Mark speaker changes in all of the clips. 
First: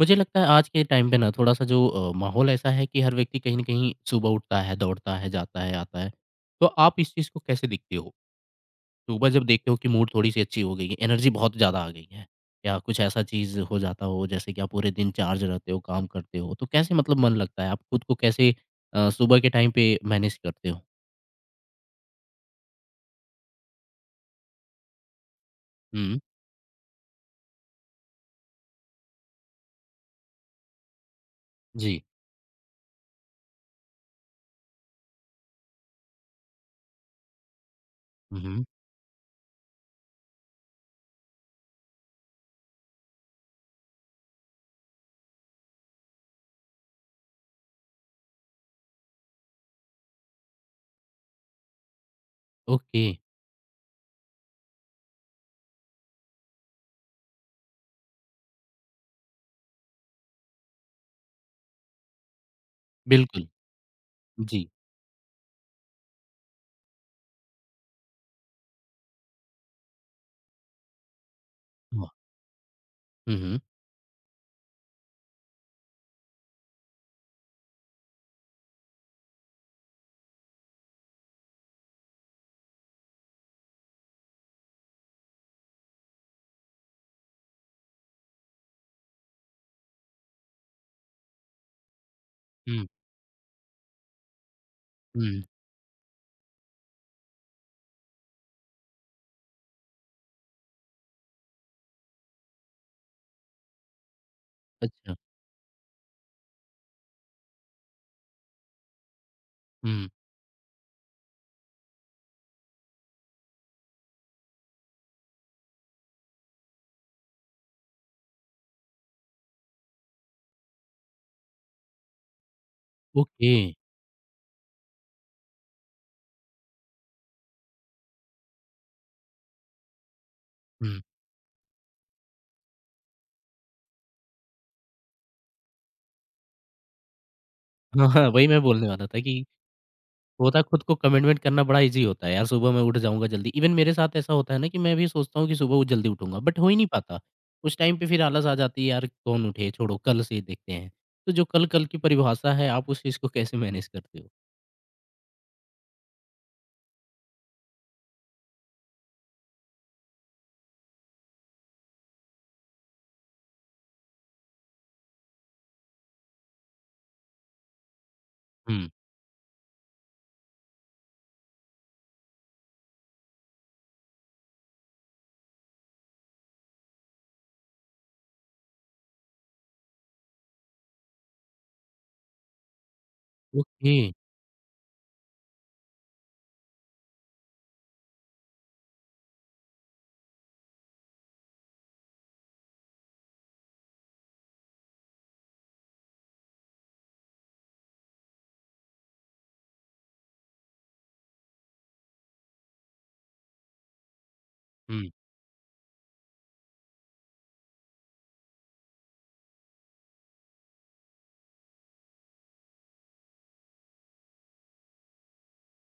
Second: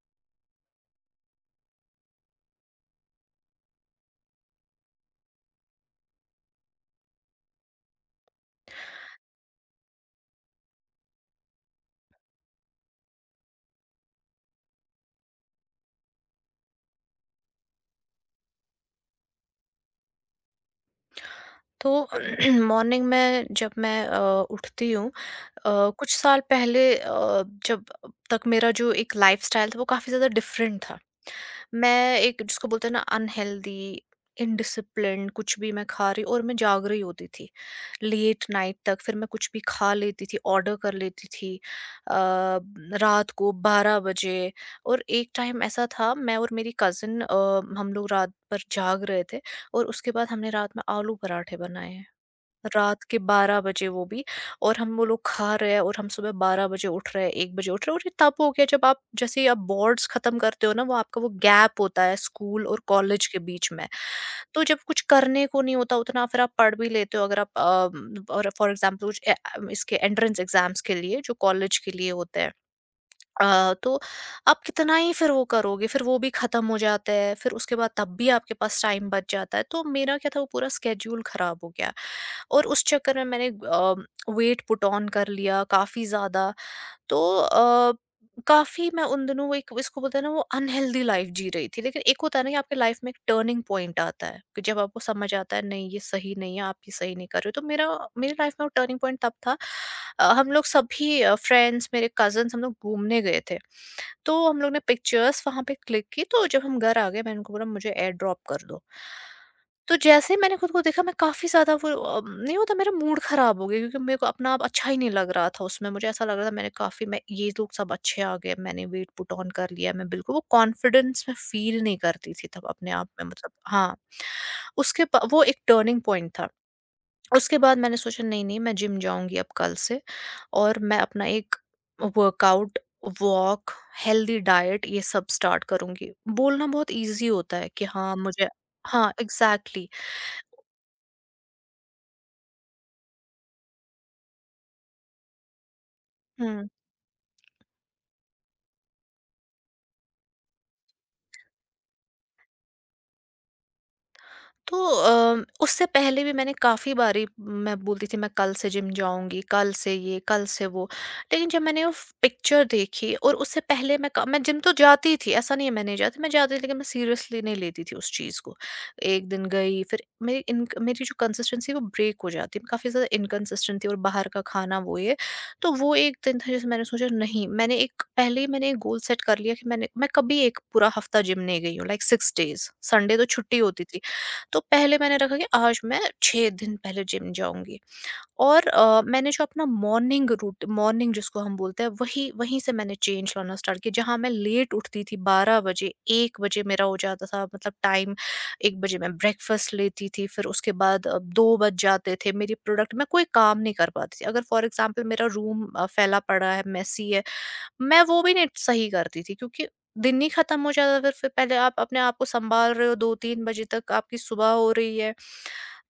Speaker 1: मुझे लगता है आज के टाइम पे ना थोड़ा-सा जो माहौल ऐसा है कि हर व्यक्ति कहीं न कहीं सुबह उठता है, दौड़ता है, जाता है, आता है। तो आप इस चीज़ को कैसे देखते हो? सुबह जब देखते हो कि मूड थोड़ी-सी अच्छी हो गई है, एनर्जी बहुत ज़्यादा आ गई है या कुछ ऐसा चीज़ हो जाता हो जैसे कि आप पूरे दिन चार्ज रहते हो, काम करते हो, तो कैसे मतलब मन लगता है? आप खुद को कैसे सुबह के टाइम पे मैनेज करते हो?
Speaker 2: तो मॉर्निंग में जब मैं उठती हूँ। कुछ
Speaker 1: हुँ,
Speaker 2: साल पहले जब तक मेरा जो एक लाइफस्टाइल था वो काफ़ी ज़्यादा डिफरेंट था।
Speaker 1: जी।
Speaker 2: मैं एक जिसको बोलते हैं ना अनहेल्दी इनडिसिप्लिन कुछ भी मैं खा रही और मैं जाग रही होती थी
Speaker 1: हुँ,
Speaker 2: लेट
Speaker 1: हुँ।
Speaker 2: नाइट तक। फिर मैं कुछ भी खा लेती थी, ऑर्डर कर लेती थी अ, रात को 12 बजे। और एक टाइम ऐसा था, मैं और मेरी कज़न हम लोग रात भर जाग रहे थे, और उसके बाद हमने रात में आलू पराठे बनाए, रात
Speaker 1: ओके,
Speaker 2: के 12 बजे, वो भी। और हम वो लोग खा रहे हैं और हम सुबह 12 बजे उठ रहे हैं, 1 बजे उठ रहे हैं। और ये तब हो गया जब आप जैसे ही आप बोर्ड्स खत्म करते हो ना, वो आपका वो गैप होता है स्कूल और कॉलेज के
Speaker 1: बिल्कुल।
Speaker 2: बीच में। तो
Speaker 1: जी।
Speaker 2: जब कुछ करने को नहीं होता उतना, फिर आप पढ़ भी लेते हो अगर आप और फॉर एग्जाम्पल कुछ इसके एंट्रेंस एग्जाम्स के लिए जो कॉलेज के
Speaker 1: वाह!
Speaker 2: लिए होते हैं।
Speaker 1: हुँ, हुँ।
Speaker 2: तो आप कितना ही फिर वो करोगे, फिर वो भी ख़त्म हो जाता है, फिर उसके बाद तब भी आपके पास टाइम बच जाता है। तो मेरा क्या था वो पूरा स्केड्यूल ख़राब हो गया। और उस चक्कर में मैंने वेट पुट ऑन कर लिया काफ़ी ज़्यादा। तो काफ़ी मैं उन दिनों वो एक इसको बोलते हैं ना वो अनहेल्दी लाइफ जी रही थी। लेकिन एक होता है ना कि आपके
Speaker 1: हुँ,
Speaker 2: लाइफ में एक टर्निंग पॉइंट आता है कि जब आपको समझ
Speaker 1: हुँ।
Speaker 2: आता है नहीं ये सही नहीं है, आप ये सही नहीं कर रहे हो। तो मेरा मेरी लाइफ में वो टर्निंग पॉइंट तब था। हम लोग सभी फ्रेंड्स मेरे कज़िन्स हम लोग घूमने गए थे। तो हम लोग ने
Speaker 1: अच्छा।
Speaker 2: पिक्चर्स वहाँ पे क्लिक की, तो जब हम घर आ गए मैंने उनको बोला मुझे एयर ड्रॉप कर दो। तो
Speaker 1: हुँ,
Speaker 2: जैसे मैंने खुद को देखा, मैं काफ़ी ज़्यादा वो नहीं होता, मेरा मूड ख़राब हो गया क्योंकि मेरे को अपना आप अच्छा ही नहीं लग रहा था उसमें। मुझे ऐसा लग रहा था मैंने काफ़ी मैं ये लोग सब अच्छे आ गए, मैंने वेट पुट ऑन कर लिया, मैं बिल्कुल वो कॉन्फिडेंस मैं फ़ील नहीं करती थी तब अपने आप में, मतलब
Speaker 1: ओके।
Speaker 2: हाँ। उसके ब वो एक टर्निंग पॉइंट था। उसके बाद मैंने सोचा नहीं-नहीं मैं जिम जाऊँगी अब कल से। और मैं
Speaker 1: हुँ।
Speaker 2: अपना एक वर्कआउट, वॉक, हेल्दी डाइट ये सब स्टार्ट करूँगी। बोलना बहुत ईज़ी होता है कि
Speaker 1: हाँ,
Speaker 2: हाँ,
Speaker 1: हाँ, वही
Speaker 2: मुझे।
Speaker 1: मैं बोलने वाला
Speaker 2: हाँ,
Speaker 1: था कि
Speaker 2: एग्ज़ैक्टली।
Speaker 1: होता खुद को कमिटमेंट करना बड़ा ईज़ी होता है यार, सुबह मैं उठ जाऊँगा जल्दी। इवन मेरे साथ ऐसा होता है ना कि मैं भी सोचता हूँ कि सुबह वो जल्दी उठूँगा, बट हो
Speaker 2: हुँ।
Speaker 1: ही नहीं पाता। उस टाइम पे फिर आलस आ जाती है, यार कौन उठे, छोड़ो कल से देखते हैं। तो जो कल-कल की परिभाषा है, आप उस चीज़ को कैसे मैनेज करते हो?
Speaker 2: तो उससे पहले भी मैंने काफ़ी बारी मैं बोलती थी मैं कल से जिम जाऊँगी, कल से ये, कल से वो। लेकिन जब मैंने वो फ़ पिक्चर देखी, और उससे पहले मैं क मैं जिम तो जाती थी, ऐसा नहीं है मैं नहीं जाती, मैं जाती थी लेकिन मैं सीरियसली नहीं लेती थी उस चीज़ को।
Speaker 1: हुँ,
Speaker 2: एक दिन गई फिर मेरी इनक मेरी जो कंसिस्टेंसी है वो ब्रेक हो जाती है। मैं काफ़ी ज़्यादा इनकंसिस्टेंट थी, और बाहर का खाना वो ये। तो वो एक दिन था जैसे मैंने सोचा नहीं मैंने एक पहले ही मैंने एक गोल सेट कर लिया कि मैंने मैं कभी एक पूरा हफ़्ता जिम नहीं गई हूँ, लाइक 6 डेज़, संडे तो छुट्टी होती
Speaker 1: ओके,
Speaker 2: थी। तो पहले मैंने रखा कि आज मैं 6 दिन पहले जिम जाऊँगी। और मैंने जो अपना मॉर्निंग रूट मॉर्निंग जिसको हम बोलते हैं वही वहीं से मैंने चेंज लाना स्टार्ट किया। जहाँ मैं लेट उठती थी 12 बजे, 1 बजे मेरा हो जाता था मतलब टाइम, 1 बजे मैं ब्रेकफ़ास्ट लेती थी, फिर उसके बाद 2 बज जाते थे। मेरी प्रोडक्ट मैं कोई काम नहीं कर पाती थी। अगर फ़ॉर एग्ज़ाम्पल
Speaker 1: हुँ।
Speaker 2: मेरा रूम फैला पड़ा है, मेसी है, मैं वो भी नहीं सही करती थी क्योंकि दिन ही खत्म हो जाता था। फिर पहले आप अपने आप को संभाल रहे हो, 2-3 बजे तक आपकी सुबह हो रही है।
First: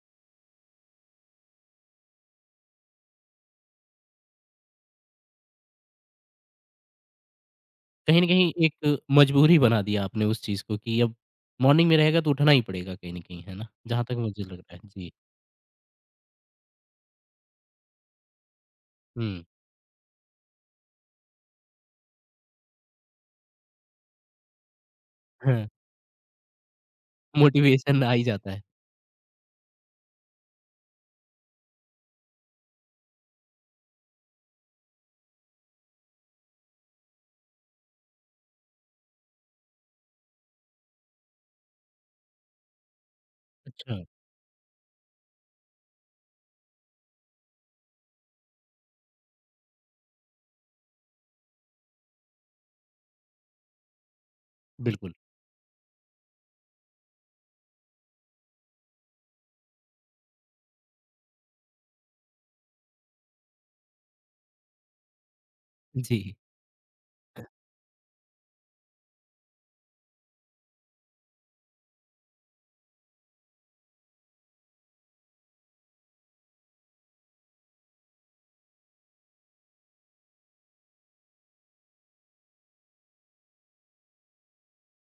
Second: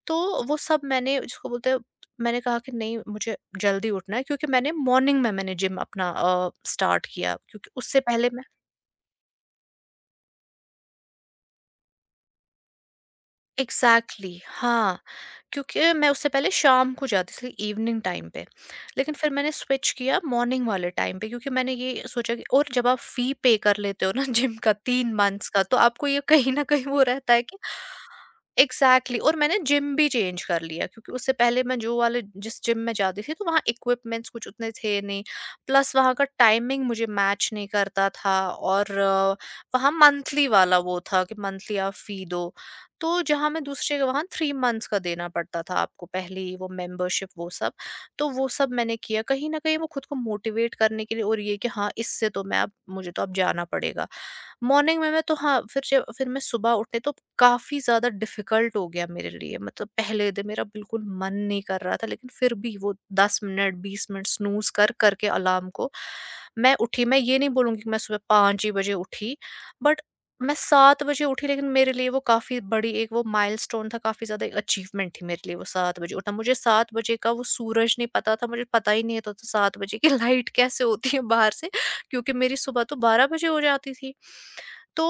Speaker 2: तो वो सब मैंने जिसको बोलते हैं मैंने कहा कि नहीं मुझे जल्दी उठना है क्योंकि मैंने मॉर्निंग में मैंने जिम अपना स्टार्ट किया क्योंकि उससे
Speaker 1: कहीं न
Speaker 2: पहले
Speaker 1: कहीं एक मजबूरी बना दिया आपने उस चीज़ को कि अब मॉर्निंग में रहेगा तो उठना ही पड़ेगा कहीं न कहीं, है ना? जहाँ तक
Speaker 2: एग्ज़ैक्टली
Speaker 1: मुझे लग रहा है।
Speaker 2: हाँ,
Speaker 1: जी,
Speaker 2: क्योंकि मैं उससे पहले शाम को जाती थी इवनिंग टाइम पे, लेकिन फिर
Speaker 1: हुँ,
Speaker 2: मैंने स्विच किया मॉर्निंग वाले टाइम पे क्योंकि मैंने ये सोचा कि, और जब आप फ़ी पे कर लेते हो ना जिम का 3 मंथ्स का,
Speaker 1: हाँ,
Speaker 2: तो आपको ये कहीं न कहीं वो रहता है कि
Speaker 1: मोटिवेशन आ ही जाता है।
Speaker 2: Exactly exactly। और मैंने जिम भी चेंज कर लिया क्योंकि उससे पहले मैं जो वाले जिस जिम में जाती थी तो वहाँ इक्विपमेंट्स कुछ उतने थे नहीं। प्लस वहाँ का टाइमिंग मुझे मैच नहीं करता था, और वहाँ मंथली वाला वो था कि मंथली आप फी दो। तो जहाँ मैं दूसरे
Speaker 1: अच्छा,
Speaker 2: के वहाँ थ्री मंथ्स का देना पड़ता था आपको पहले ही वो मेंबरशिप वो सब। तो वो सब मैंने किया कहीं ना कहीं वो खुद को मोटिवेट करने के लिए, और ये कि हाँ इससे तो मैं अब मुझे तो अब जाना पड़ेगा मॉर्निंग में
Speaker 1: बिल्कुल।
Speaker 2: मैं तो हाँ, फिर जब फिर मैं सुबह उठने तो काफ़ी ज़्यादा डिफ़िकल्ट हो गया मेरे लिए, मतलब पहले दिन मेरा बिल्कुल मन नहीं कर रहा था लेकिन फिर भी वो 10 मिनट 20 मिनट स्नूज़ कर कर के अलार्म को
Speaker 1: जी,
Speaker 2: मैं उठी। मैं ये नहीं बोलूँगी कि मैं सुबह 5 ही बजे उठी, बट मैं 7 बजे उठी, लेकिन मेरे लिए वो काफ़ी बड़ी एक वो माइलस्टोन था, काफ़ी ज़्यादा एक अचीवमेंट थी मेरे लिए वो 7 बजे उठना। मुझे 7 बजे का वो सूरज नहीं पता था, मुझे पता ही नहीं होता था 7 बजे की लाइट कैसे होती है बाहर से। क्योंकि मेरी सुबह तो 12 बजे हो जाती थी। तो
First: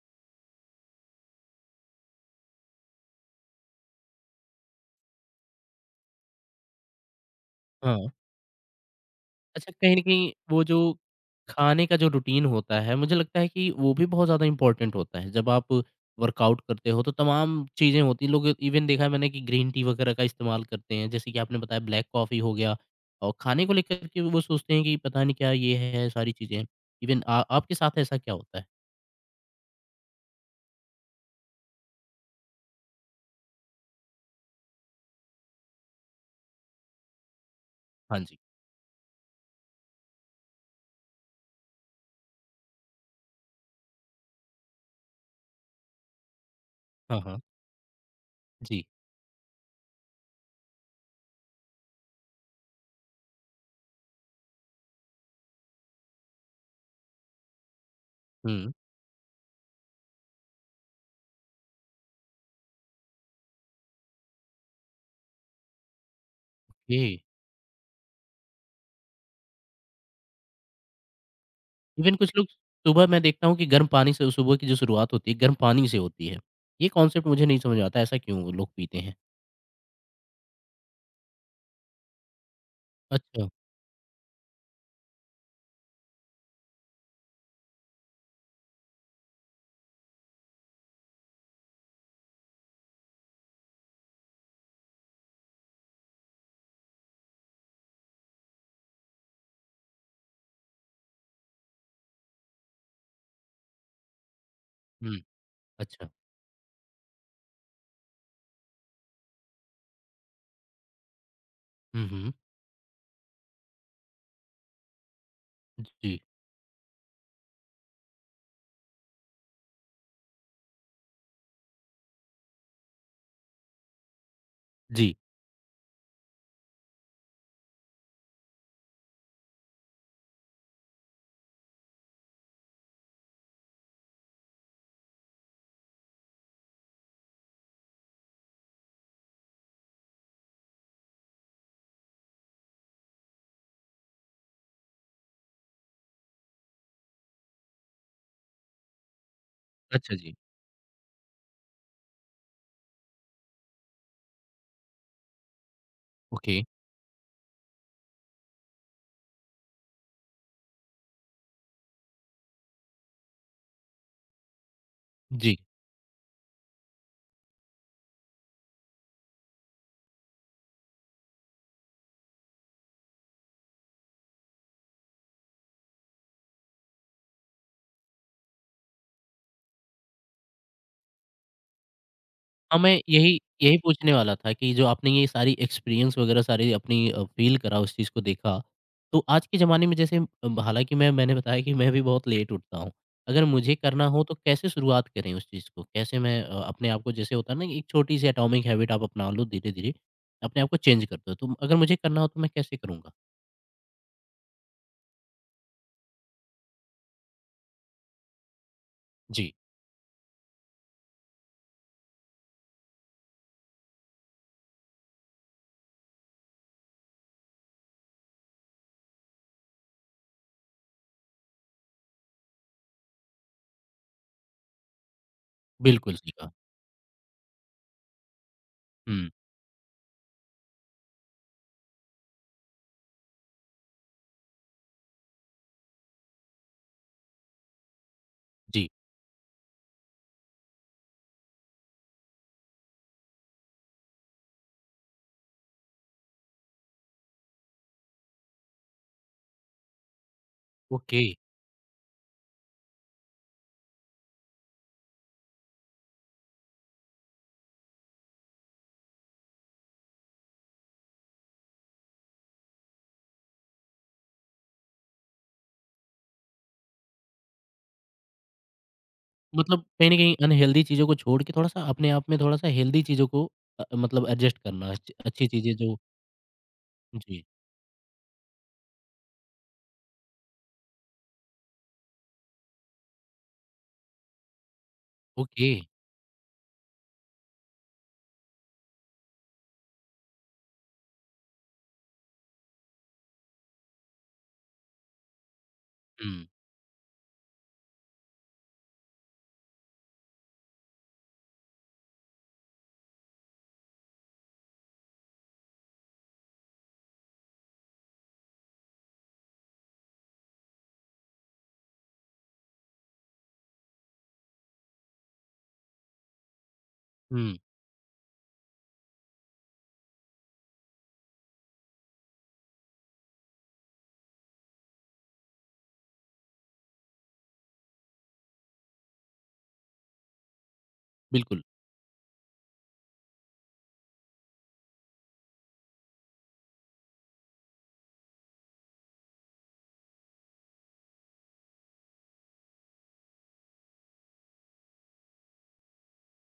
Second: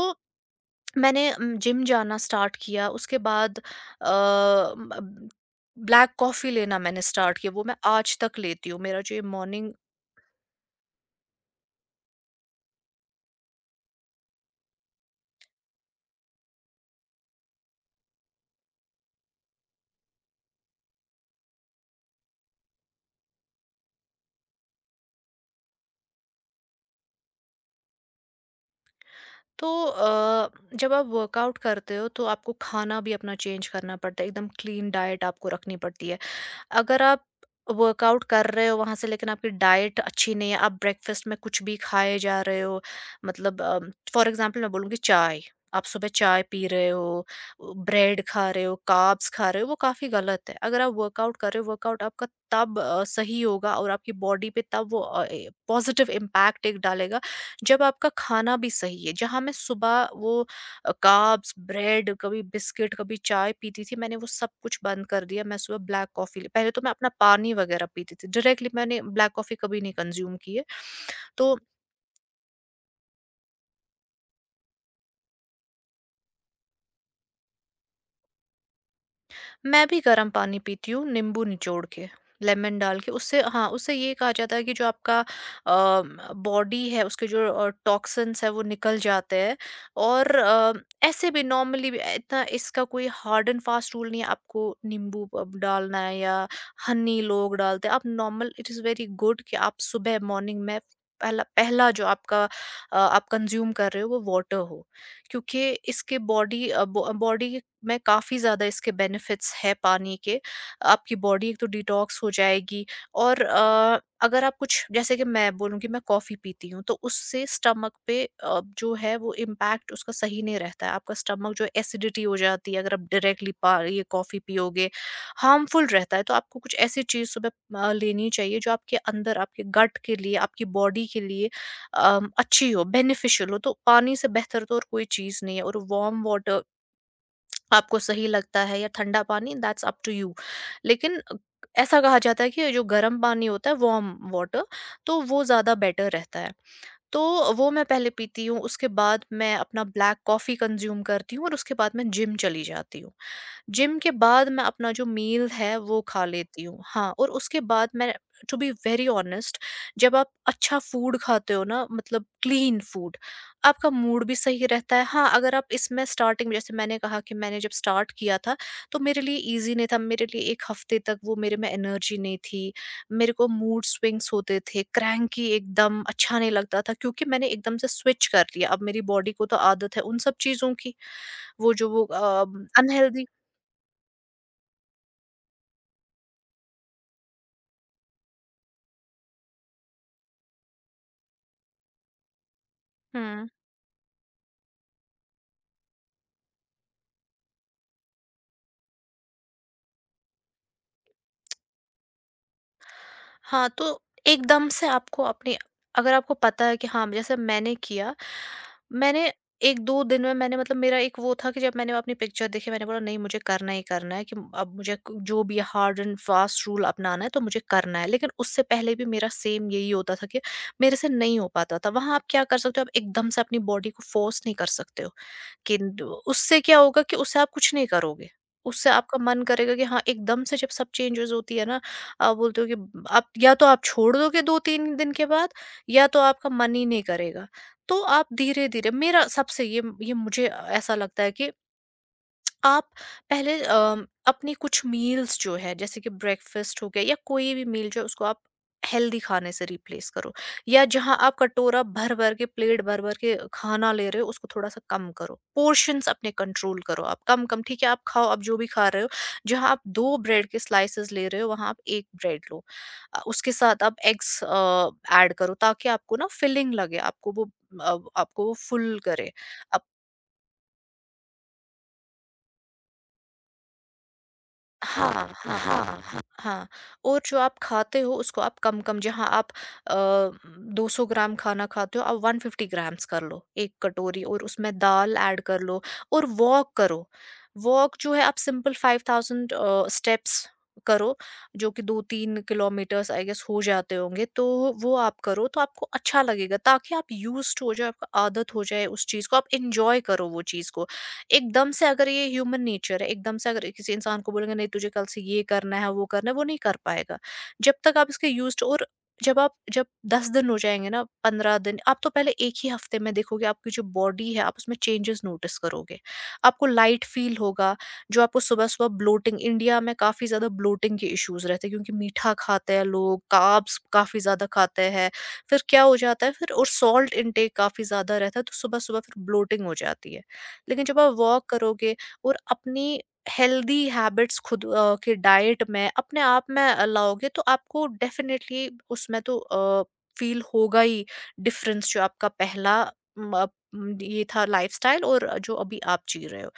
Speaker 2: मैंने जिम जाना स्टार्ट किया, उसके बाद अ, ब ब्लैक कॉफ़ी लेना मैंने स्टार्ट किया, वो मैं
Speaker 1: हाँ।
Speaker 2: आज तक लेती हूँ, मेरा जो ये मॉर्निंग।
Speaker 1: अच्छा, कहीं न कहीं वो जो खाने का जो रूटीन होता है, मुझे लगता है कि वो भी बहुत ज़्यादा इम्पोर्टेंट होता है। जब आप वर्कआउट करते हो, तो तमाम चीज़ें होती हैं। लोग इवन देखा है मैंने कि ग्रीन टी वगैरह का इस्तेमाल करते हैं, जैसे कि आपने बताया ब्लैक कॉफ़ी हो गया और खाने को लेकर के वो सोचते हैं कि पता नहीं क्या ये है, सारी चीज़ें। इवन आ आपके साथ ऐसा क्या होता है?
Speaker 2: तो जब आप वर्कआउट करते हो, तो आपको खाना भी अपना चेंज करना पड़ता है, एकदम क्लीन डाइट आपको रखनी पड़ती है। अगर आप
Speaker 1: हाँ
Speaker 2: वर्कआउट
Speaker 1: जी।
Speaker 2: कर रहे हो वहाँ से, लेकिन आपकी डाइट अच्छी नहीं है, आप ब्रेकफास्ट में कुछ भी खाए जा रहे हो, मतलब फॉर एग्जांपल मैं बोलूँगी चाय, आप सुबह चाय पी रहे
Speaker 1: हाँ,
Speaker 2: हो,
Speaker 1: हाँ।
Speaker 2: ब्रेड खा रहे हो,
Speaker 1: जी।
Speaker 2: कार्ब्स खा रहे हो, वो काफ़ी गलत है। अगर आप वर्कआउट कर रहे हो वर्कआउट आपका तब सही होगा और आपकी बॉडी पे तब वो पॉजिटिव इम्पैक्ट एक डालेगा जब आपका खाना भी
Speaker 1: हुँ,
Speaker 2: सही है। जहाँ मैं सुबह वो कार्ब्स, ब्रेड, कभी बिस्किट, कभी चाय पीती थी, मैंने वो सब कुछ बंद कर दिया। मैं सुबह ब्लैक कॉफ़ी, पहले तो मैं
Speaker 1: ओके।
Speaker 2: अपना पानी वगैरह पीती थी, डायरेक्टली मैंने ब्लैक कॉफ़ी कभी नहीं कंज़्यूम की है। तो
Speaker 1: इवन कुछ लोग सुबह मैं देखता हूँ कि गर्म पानी से सुबह की जो शुरुआत होती है, गर्म पानी से होती है। ये कॉन्सेप्ट मुझे नहीं समझ आता, ऐसा क्यों लोग पीते हैं?
Speaker 2: मैं भी गर्म पानी पीती हूँ नींबू निचोड़ के, लेमन डाल के, उससे
Speaker 1: अच्छा,
Speaker 2: हाँ उससे ये कहा जाता है कि जो आपका बॉडी है उसके जो टॉक्सिन्स है वो निकल जाते हैं। और ऐसे भी नॉर्मली भी इतना, इसका कोई हार्ड एंड फास्ट रूल नहीं है आपको नींबू अब डालना है या हनी लोग डालते हैं, आप normal it is very good कि आप सुबह मॉर्निंग में पहला पहला जो आपका आप कंज्यूम कर रहे हो वो वाटर हो
Speaker 1: हुँ,
Speaker 2: क्योंकि
Speaker 1: अच्छा।
Speaker 2: इसके बॉडी बॉडी में काफ़ी ज़्यादा इसके बेनिफिट्स है पानी के। आपकी बॉडी एक तो
Speaker 1: हुँ,
Speaker 2: डिटॉक्स हो
Speaker 1: हुँ।
Speaker 2: जाएगी। और अगर आप कुछ जैसे कि मैं बोलूँ कि मैं
Speaker 1: जी,
Speaker 2: कॉफ़ी पीती हूँ, तो उससे स्टमक पे जो है वो इम्पैक्ट उसका सही नहीं रहता है। आपका स्टमक जो एसिडिटी हो जाती है अगर आप डायरेक्टली पा ये कॉफ़ी पियोगे,
Speaker 1: जी।
Speaker 2: हार्मफुल रहता है। तो आपको कुछ ऐसी चीज़ सुबह लेनी चाहिए जो आपके अंदर, आपके गट के लिए, आपकी बॉडी के लिए अच्छी हो, बेनिफिशियल हो। तो पानी से बेहतर तो और कोई चीज़ नहीं है। और वार्म वाटर आपको सही लगता है या ठंडा पानी दैट्स अप टू यू, लेकिन ऐसा कहा जाता है कि जो गर्म पानी होता है वार्म वाटर, तो वो ज़्यादा बेटर रहता है। तो वो मैं पहले पीती हूँ, उसके बाद मैं अपना
Speaker 1: अच्छा
Speaker 2: ब्लैक
Speaker 1: जी,
Speaker 2: कॉफ़ी कंज्यूम करती हूँ और उसके बाद मैं जिम चली जाती हूँ। जिम के बाद मैं अपना जो मील है वो खा
Speaker 1: ओके,
Speaker 2: लेती हूँ। हाँ, और उसके बाद मैं टू बी वेरी ऑनेस्ट जब आप अच्छा फूड खाते हो ना, मतलब क्लीन फूड, आपका मूड भी सही रहता है। हाँ, अगर
Speaker 1: जी।
Speaker 2: आप इसमें स्टार्टिंग में, जैसे मैंने कहा कि मैंने जब स्टार्ट किया था, तो मेरे लिए ईज़ी नहीं था। मेरे लिए 1 हफ़्ते तक वो मेरे में एनर्जी नहीं थी। मेरे को मूड स्विंग्स होते थे, क्रैंकी, एकदम अच्छा नहीं लगता था क्योंकि मैंने एकदम से स्विच कर लिया। अब मेरी बॉडी को तो आदत है उन सब चीज़ों की, वो जो वो
Speaker 1: हाँ, मैं
Speaker 2: अनहेल्दी।
Speaker 1: यही यही पूछने वाला था कि जो आपने ये सारी एक्सपीरियंस वगैरह सारी अपनी फ़ील करा उस चीज़ को देखा, तो आज के ज़माने में जैसे हालाँकि मैंने बताया कि मैं भी बहुत लेट उठता हूँ। अगर
Speaker 2: हुँ।
Speaker 1: मुझे करना हो तो कैसे शुरुआत करें उस चीज़ को? कैसे मैं अपने आप को जैसे होता है ना कि एक छोटी-सी एटॉमिक हैबिट आप अपना लो धीरे-धीरे, अपने आप को चेंज कर दो। तो अगर मुझे करना हो तो मैं कैसे करूँगा?
Speaker 2: हाँ, तो एकदम से आपको अपनी अगर आपको पता है कि हाँ, जैसे मैंने किया, मैंने
Speaker 1: जी,
Speaker 2: 1-2 दिन में मैंने, मतलब मेरा एक वो था कि जब मैंने अपनी पिक्चर देखी, मैंने बोला नहीं मुझे करना ही करना है कि अब मुझे क जो भी हार्ड एंड फ़ास्ट रूल अपनाना है तो मुझे करना है। लेकिन उससे पहले भी मेरा सेम यही होता था कि मेरे से नहीं हो पाता था। वहाँ आप क्या कर सकते हो, आप एकदम से अपनी बॉडी को फ़ोर्स नहीं कर सकते हो। किन
Speaker 1: बिल्कुल सही कहा।
Speaker 2: उससे क्या होगा कि उससे आप कुछ नहीं करोगे। उससे आपका
Speaker 1: हुँ,
Speaker 2: मन करेगा कि हाँ, एकदम से जब सब चेंजेज़ होती है ना, आप बोलते हो कि ब आप या तो आप छोड़ दोगे 2-3 दिन के बाद या तो आपका मन ही नहीं करेगा। तो आप
Speaker 1: जी,
Speaker 2: धीरे-धीरे, मेरा सबसे ये मुझे ऐसा लगता है कि आप पहले अपनी कुछ मील्स जो है जैसे कि ब्रेकफास्ट हो गया या कोई भी मील जो है उसको आप हेल्दी खाने से रिप्लेस करो, या जहां
Speaker 1: ओके।
Speaker 2: आप कटोरा भर भर के, प्लेट भर भर के खाना ले रहे हो उसको थोड़ा सा कम करो। पोर्शंस अपने कंट्रोल करो। आप कम कम, ठीक है, आप खाओ, आप जो भी खा रहे हो। जहां आप दो ब्रेड के स्लाइसेस ले रहे हो वहां आप एक ब्रेड लो। उसके साथ आप एग्स ऐड करो ताकि आपको ना फिलिंग लगे, आपको वो आपको वो फुल करे।
Speaker 1: मतलब कहीं न कहीं अनहेल्दी चीज़ों को छोड़ के थोड़ा-सा अपने आप में थोड़ा-सा हेल्दी चीज़ों को मतलब एडजस्ट करना
Speaker 2: हाँ,
Speaker 1: अच्छी
Speaker 2: हाँ,
Speaker 1: अच्छी चीज़ें
Speaker 2: हाँ,
Speaker 1: जो
Speaker 2: हाँ, हाँ हाँ। और जो
Speaker 1: जी,
Speaker 2: आप खाते हो उसको आप कम-कम, जहाँ आप अ, 200 ग्राम खाना खाते हो, आप 150 ग्राम्स कर लो, 1 कटोरी, और उसमें दाल ऐड कर
Speaker 1: ओके।
Speaker 2: लो। और वॉक करो। वॉक जो है आप सिंपल 5000 स्टेप्स करो, जो कि 2-3 किलोमीटर्स आई गेस हो जाते होंगे। तो वो आप करो तो आपको अच्छा
Speaker 1: हुँ,
Speaker 2: लगेगा, ताकि आप यूज़्ड हो जाओ, आपको आदत हो जाए उस चीज़ को, आप एन्जॉय करो वो चीज़ को। एकदम से, अगर ये ह्यूमन नेचर है, एकदम से अगर किसी इंसान को बोलेंगे नहीं तुझे कल से ये करना है वो करना है, वो नहीं कर पाएगा जब तक आप इसके यूज्ड। और जब आप, जब 10 दिन हो जाएंगे ना, 15 दिन, आप तो पहले एक ही हफ्ते में देखोगे, आपकी जो बॉडी है आप उसमें चेंजेस नोटिस करोगे। आपको लाइट फील
Speaker 1: हुँ,
Speaker 2: होगा। जो आपको सुबह सुबह ब्लोटिंग, इंडिया में काफी ज्यादा ब्लोटिंग के इश्यूज रहते हैं क्योंकि मीठा खाते हैं लोग, कार्ब्स काफी ज्यादा खाते हैं। फिर क्या हो जाता है, फिर और सॉल्ट इनटेक काफी ज्यादा रहता है, तो सुबह सुबह फिर ब्लोटिंग हो जाती है। लेकिन जब आप वॉक
Speaker 1: बिल्कुल।
Speaker 2: करोगे और अपनी हेल्दी हैबिट्स खुद के डाइट में अपने आप में लाओगे, तो आपको डेफिनेटली उसमें तो फील होगा ही डिफरेंस। जो आपका पहला म, अ, ये था लाइफस्टाइल और जो अभी आप जी रहे हो,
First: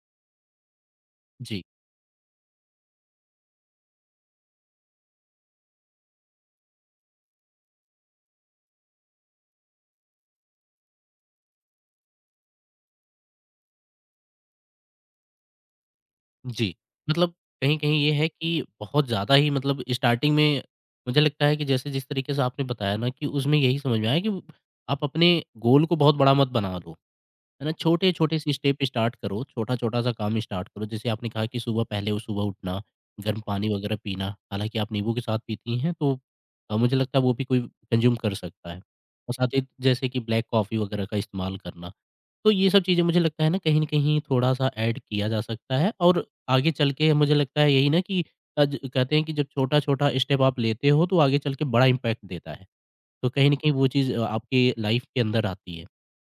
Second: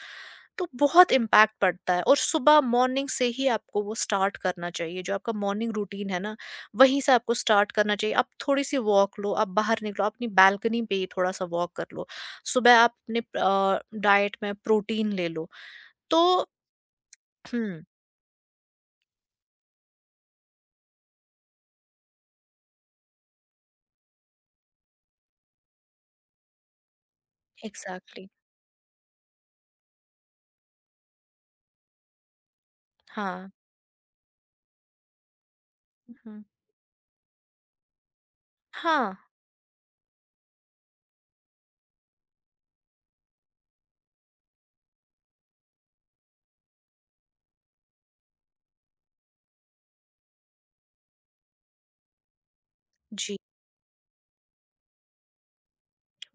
Speaker 2: तो बहुत इम्पैक्ट
Speaker 1: जी,
Speaker 2: पड़ता है। और सुबह मॉर्निंग से ही आपको वो स्टार्ट करना चाहिए, जो आपका मॉर्निंग रूटीन है ना, वहीं से आपको स्टार्ट करना चाहिए। आप थोड़ी सी वॉक लो, आप बाहर निकलो, अपनी बालकनी पे ही थोड़ा सा वॉक कर लो। सुबह आप अपने डाइट में प्रोटीन ले लो। तो
Speaker 1: जी। मतलब कहीं
Speaker 2: हुँ,
Speaker 1: कहीं ये है कि बहुत ज़्यादा ही मतलब स्टार्टिंग में मुझे लगता है कि जैसे जिस तरीके से आपने बताया ना कि उसमें यही समझ में आया कि आप अपने गोल को बहुत बड़ा मत बना लो। है ना?
Speaker 2: एग्ज़ैक्टली,
Speaker 1: छोटे-छोटे से स्टेप स्टार्ट करो, छोटा-छोटा सा काम स्टार्ट करो। जैसे आपने कहा कि सुबह पहले वो सुबह उठना, गर्म
Speaker 2: हाँ।
Speaker 1: पानी वगैरह पीना, हालाँकि आप नींबू के साथ पीती हैं तो
Speaker 2: हुँ,
Speaker 1: मुझे लगता है वो भी कोई कंज़्यूम कर सकता है।
Speaker 2: हाँ,
Speaker 1: और साथ ही जैसे कि ब्लैक कॉफ़ी वगैरह का इस्तेमाल करना। तो ये सब चीज़ें मुझे लगता है ना कहीं न कहीं थोड़ा-सा ऐड किया जा सकता है और आगे चल के मुझे लगता है यही ना कि ज कहते हैं कि जब छोटा-छोटा स्टेप आप लेते हो तो आगे चल के बड़ा इम्पैक्ट देता है। तो
Speaker 2: जी,
Speaker 1: कहीं न कहीं वो चीज़ आपके लाइफ़ के अंदर आती है।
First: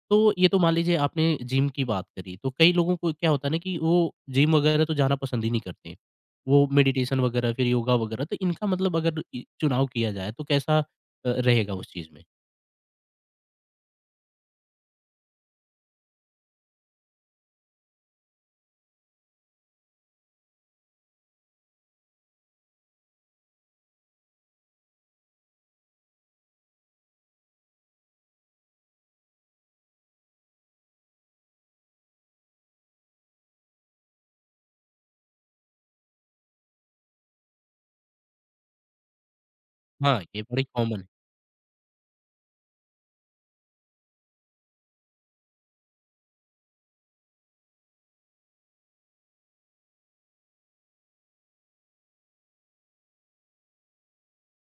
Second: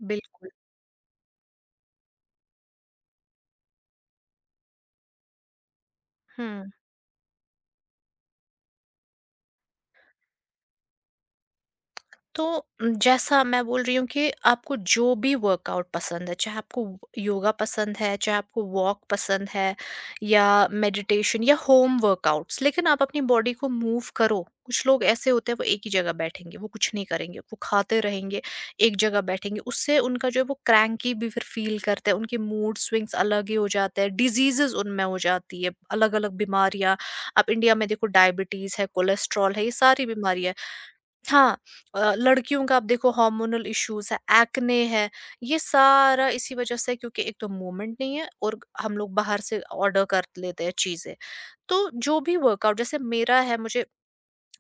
Speaker 1: तो ये
Speaker 2: बिल्कुल।
Speaker 1: तो मान लीजिए आपने जिम की बात करी, तो कई लोगों को क्या होता है ना कि वो जिम वगैरह तो जाना पसंद ही नहीं करते।
Speaker 2: हुँ।
Speaker 1: वो मेडिटेशन वगैरह फिर योगा वगैरह तो इनका मतलब अगर इ चुनाव किया जाए तो कैसा रहेगा उस चीज़ में?
Speaker 2: तो जैसा मैं बोल रही हूँ कि आपको जो भी वर्कआउट पसंद है, चाहे आपको योगा पसंद है, चाहे आपको वॉक पसंद है, या मेडिटेशन, या होम वर्कआउट्स, लेकिन आप अपनी बॉडी को मूव करो। कुछ लोग ऐसे होते हैं, वो एक ही जगह बैठेंगे, वो कुछ नहीं करेंगे, वो खाते रहेंगे, एक जगह बैठेंगे। उससे उनका जो है वो क्रैंकी भी फिर फील करते हैं, उनके मूड स्विंग्स अलग ही हो जाते हैं, डिजीज़ेज़ उनमें हो जाती है, अलग-अलग बीमारियाँ। आप इंडिया में देखो, डायबिटीज़ है, कोलेस्ट्रॉल है, ये सारी
Speaker 1: हाँ, ये
Speaker 2: बीमारियाँ।
Speaker 1: बड़ी कॉमन है।
Speaker 2: हाँ, लड़कियों का आप देखो, हार्मोनल इश्यूज़ है, एक्ने है, ये सारा इसी वजह से है क्योंकि एक तो मूवमेंट नहीं है और हम लोग बाहर से ऑर्डर कर लेते हैं चीज़ें। तो जो भी वर्कआउट, जैसे मेरा है, मुझे,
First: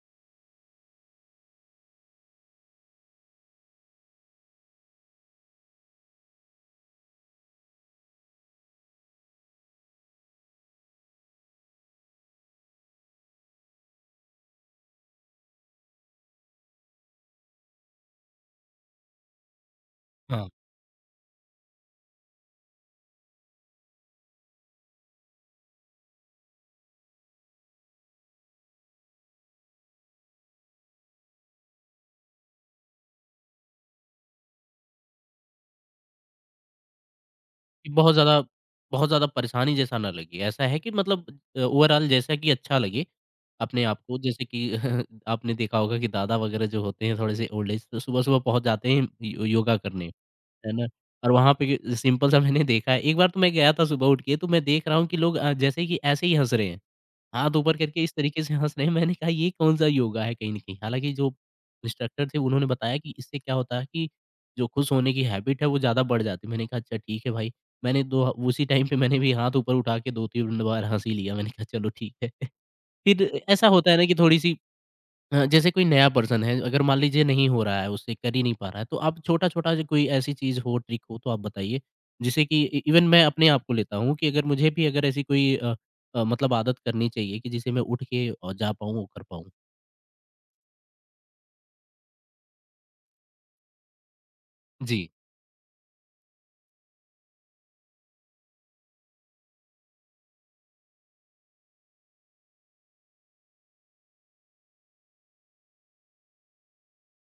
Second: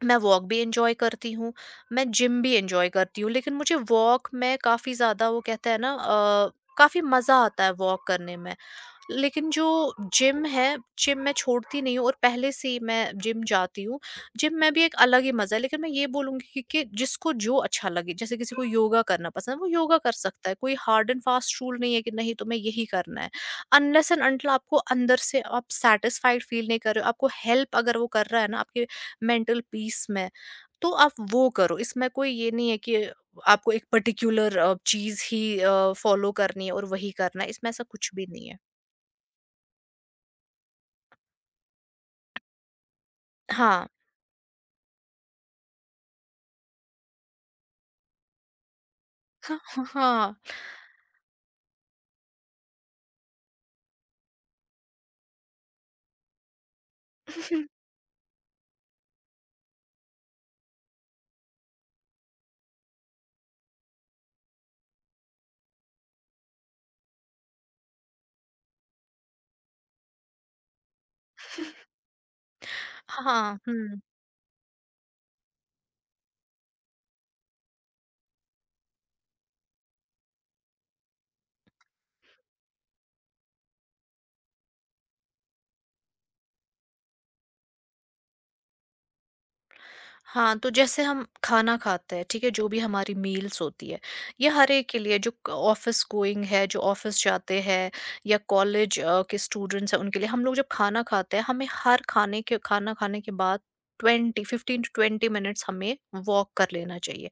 Speaker 2: मैं वॉक भी एन्जॉय करती हूँ, मैं जिम भी एन्जॉय करती हूँ, लेकिन मुझे वॉक में काफ़ी ज़्यादा, वो कहते हैं ना, काफ़ी मज़ा आता है वॉक करने में। लेकिन जो जिम है, जिम मैं छोड़ती नहीं हूँ, और पहले से ही मैं जिम जाती हूँ। जिम में भी एक अलग ही मज़ा है, लेकिन मैं ये बोलूँगी कि जिसको जो अच्छा लगे, जैसे किसी को योगा करना पसंद है, वो योगा कर सकता
Speaker 1: हाँ,
Speaker 2: है। कोई हार्ड एंड फास्ट रूल नहीं है कि नहीं तुम्हें यही करना है। अनलेस एंड अंटिल आपको अंदर से आप सैटिस्फाइड फ़ील नहीं कर रहे हो, आपको हेल्प अगर वो कर रहा है ना आपके मेंटल पीस में, तो आप वो करो। इसमें कोई ये नहीं है कि आपको एक पर्टिकुलर चीज़ ही फ़ॉलो करनी है और वही करना है, इसमें ऐसा
Speaker 1: कि
Speaker 2: कुछ
Speaker 1: बहुत
Speaker 2: भी
Speaker 1: ज़्यादा
Speaker 2: नहीं है।
Speaker 1: बहुत ज़्यादा परेशानी जैसा ना लगे, ऐसा है कि मतलब ओवरॉल जैसा कि अच्छा लगे अपने
Speaker 2: हाँ,
Speaker 1: आप को जैसे कि आपने देखा होगा कि दादा वगैरह जो होते हैं थोड़े-से ओल्ड एज तो सुबह-सुबह पहुँच जाते हैं यो योगा करने।
Speaker 2: हाँ,
Speaker 1: है ना? और वहाँ पे ग सिंपल-सा मैंने देखा है, एक बार तो मैं गया था सुबह उठ के, तो मैं देख रहा हूँ कि लोग जैसे कि ऐसे ही हँस रहे हैं। हाथ ऊपर करके इस तरीके से हँस रहे हैं, मैंने कहा ये कौन-सा योगा है कहीं न कहीं। हालाँकि जो इंस्ट्रक्टर थे उन्होंने बताया कि इससे क्या होता है कि जो खुश होने की हैबिट है वो ज़्यादा बढ़ जाती है। मैंने कहा अच्छा ठीक है भाई। मैंने दो ह उसी टाइम पे मैंने भी हाथ ऊपर उठा के 2-3 बार हँस ही लिया। मैंने कहा चलो ठीक है। फिर
Speaker 2: हाँ,
Speaker 1: ऐसा होता है
Speaker 2: हुँ।
Speaker 1: ना कि थोड़ी-सी हाँ, जैसे कोई नया पर्सन है, अगर मान लीजिए नहीं हो रहा है उससे, कर ही नहीं पा रहा है, तो आप छोटा-छोटा जो कोई ऐसी चीज़ हो, ट्रिक हो तो आप बताइए? जिससे कि इ इवन मैं अपने आप को लेता हूँ कि अगर मुझे भी अगर ऐसी कोई मतलब आदत करनी चाहिए कि जिसे मैं उठ के जा पाऊँ, वो कर पाऊँ।
Speaker 2: हाँ, तो जैसे हम खाना खाते हैं, ठीक है? जो भी हमारी मील्स होती है, ये हर एक के
Speaker 1: जी।
Speaker 2: लिए, जो क ऑफ़िस गोइंग है, जो ऑफ़िस जाते हैं, या कॉलेज के स्टूडेंट्स हैं, उनके लिए, हम लोग जब खाना खाते हैं, हमें हर खाने के खाना खाने के बाद 20 15 टू 20 मिनट्स हमें वॉक कर लेना चाहिए।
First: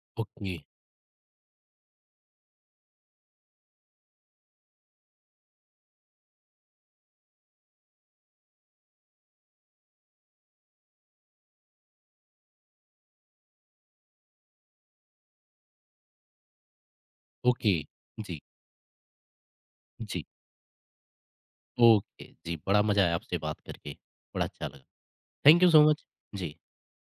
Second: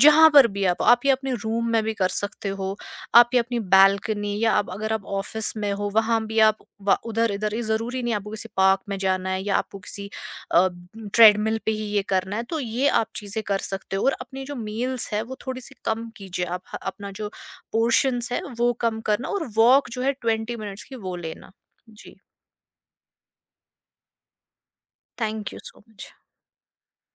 Speaker 2: जहाँ पर
Speaker 1: ओके,
Speaker 2: भी आप, ये अपने रूम में भी कर सकते हो, आप ये अपनी बालकनी, या अब अगर आप ऑफ़िस में हो वहाँ भी आप, व इधर-इधर, ये ज़रूरी नहीं है आपको किसी पार्क में जाना है, या आपको किसी अ, ट्रेडमिल पे ही ये करना है, तो ये आप चीज़ें कर सकते हो, और अपनी जो मील्स है वो थोड़ी-सी कम कीजिए, आप ह अपना जो
Speaker 1: ओके।
Speaker 2: पोर्शंस
Speaker 1: जी,
Speaker 2: है वो कम करना, और वॉक जो है
Speaker 1: जी।
Speaker 2: 20 मिनट्स की वो लेना। जी,
Speaker 1: ओके, जी, बड़ा मज़ा आया आपसे बात करके, बड़ा अच्छा लगा।
Speaker 2: Thank you
Speaker 1: thank you so
Speaker 2: so
Speaker 1: much.
Speaker 2: Much.
Speaker 1: Ji.